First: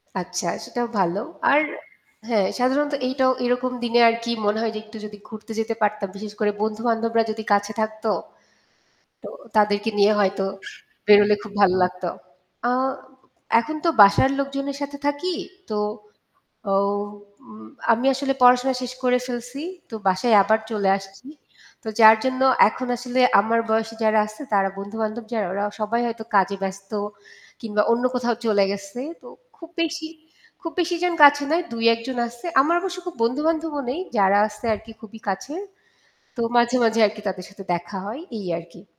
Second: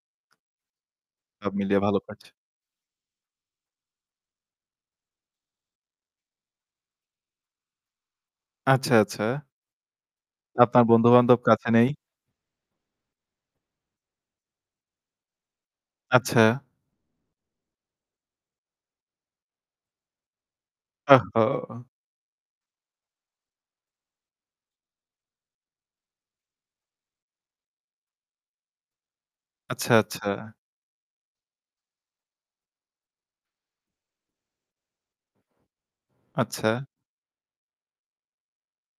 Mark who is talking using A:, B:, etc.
A: আচ্ছা সেটাও ভালো।
B: সব
A: আর
B: মিলিয়ে ভালো করছে।
A: হ্যাঁ সাধারণত এইটাও এরকম দিনে আর কি মনে হয় যে একটু যদি ঘুরতে যেতে পারতাম। বিশেষ করে বন্ধু বান্ধবরা যদি কাছে থাকত।
B: আচ্ছা,
A: তো
B: আচ্ছা।
A: তাদেরকে নিয়ে হয়তো
B: আপনার
A: বেরোলে
B: বন্ধু-বান্ধব
A: খুব
B: কাছে
A: ভালো
B: নেই?
A: লাগতো। আ এখন তো বাসার লোকজনের সাথে থাকি তো
B: আচ্ছা।
A: আও উম আমি আসলে পড়াশোনা শেষ করে ফেলছি। তো বাসায় আবার চলে
B: ওহ,
A: আসছি।
B: হো।
A: তো যার জন্য এখন আসলে আমার বয়সে যারা আসছে তারা বন্ধু-বান্ধব যারা ওরা সবাই হয়তো কাজে ব্যস্ত কিংবা অন্য কোথাও চলে গেছে। তো খুব
B: আচ্ছা,
A: বেশি
B: আচ্ছা।
A: খুব বেশি জন কাছে নয় ২-১ জন আসছে। আমার অবশ্য খুব বন্ধু-বান্ধবও নেই যারা আসছে আর কি খুবই কাছে তো মাঝে,
B: আচ্ছা।
A: মাঝে, আরকি তাদের সাথে দেখা হয় এই আরকি।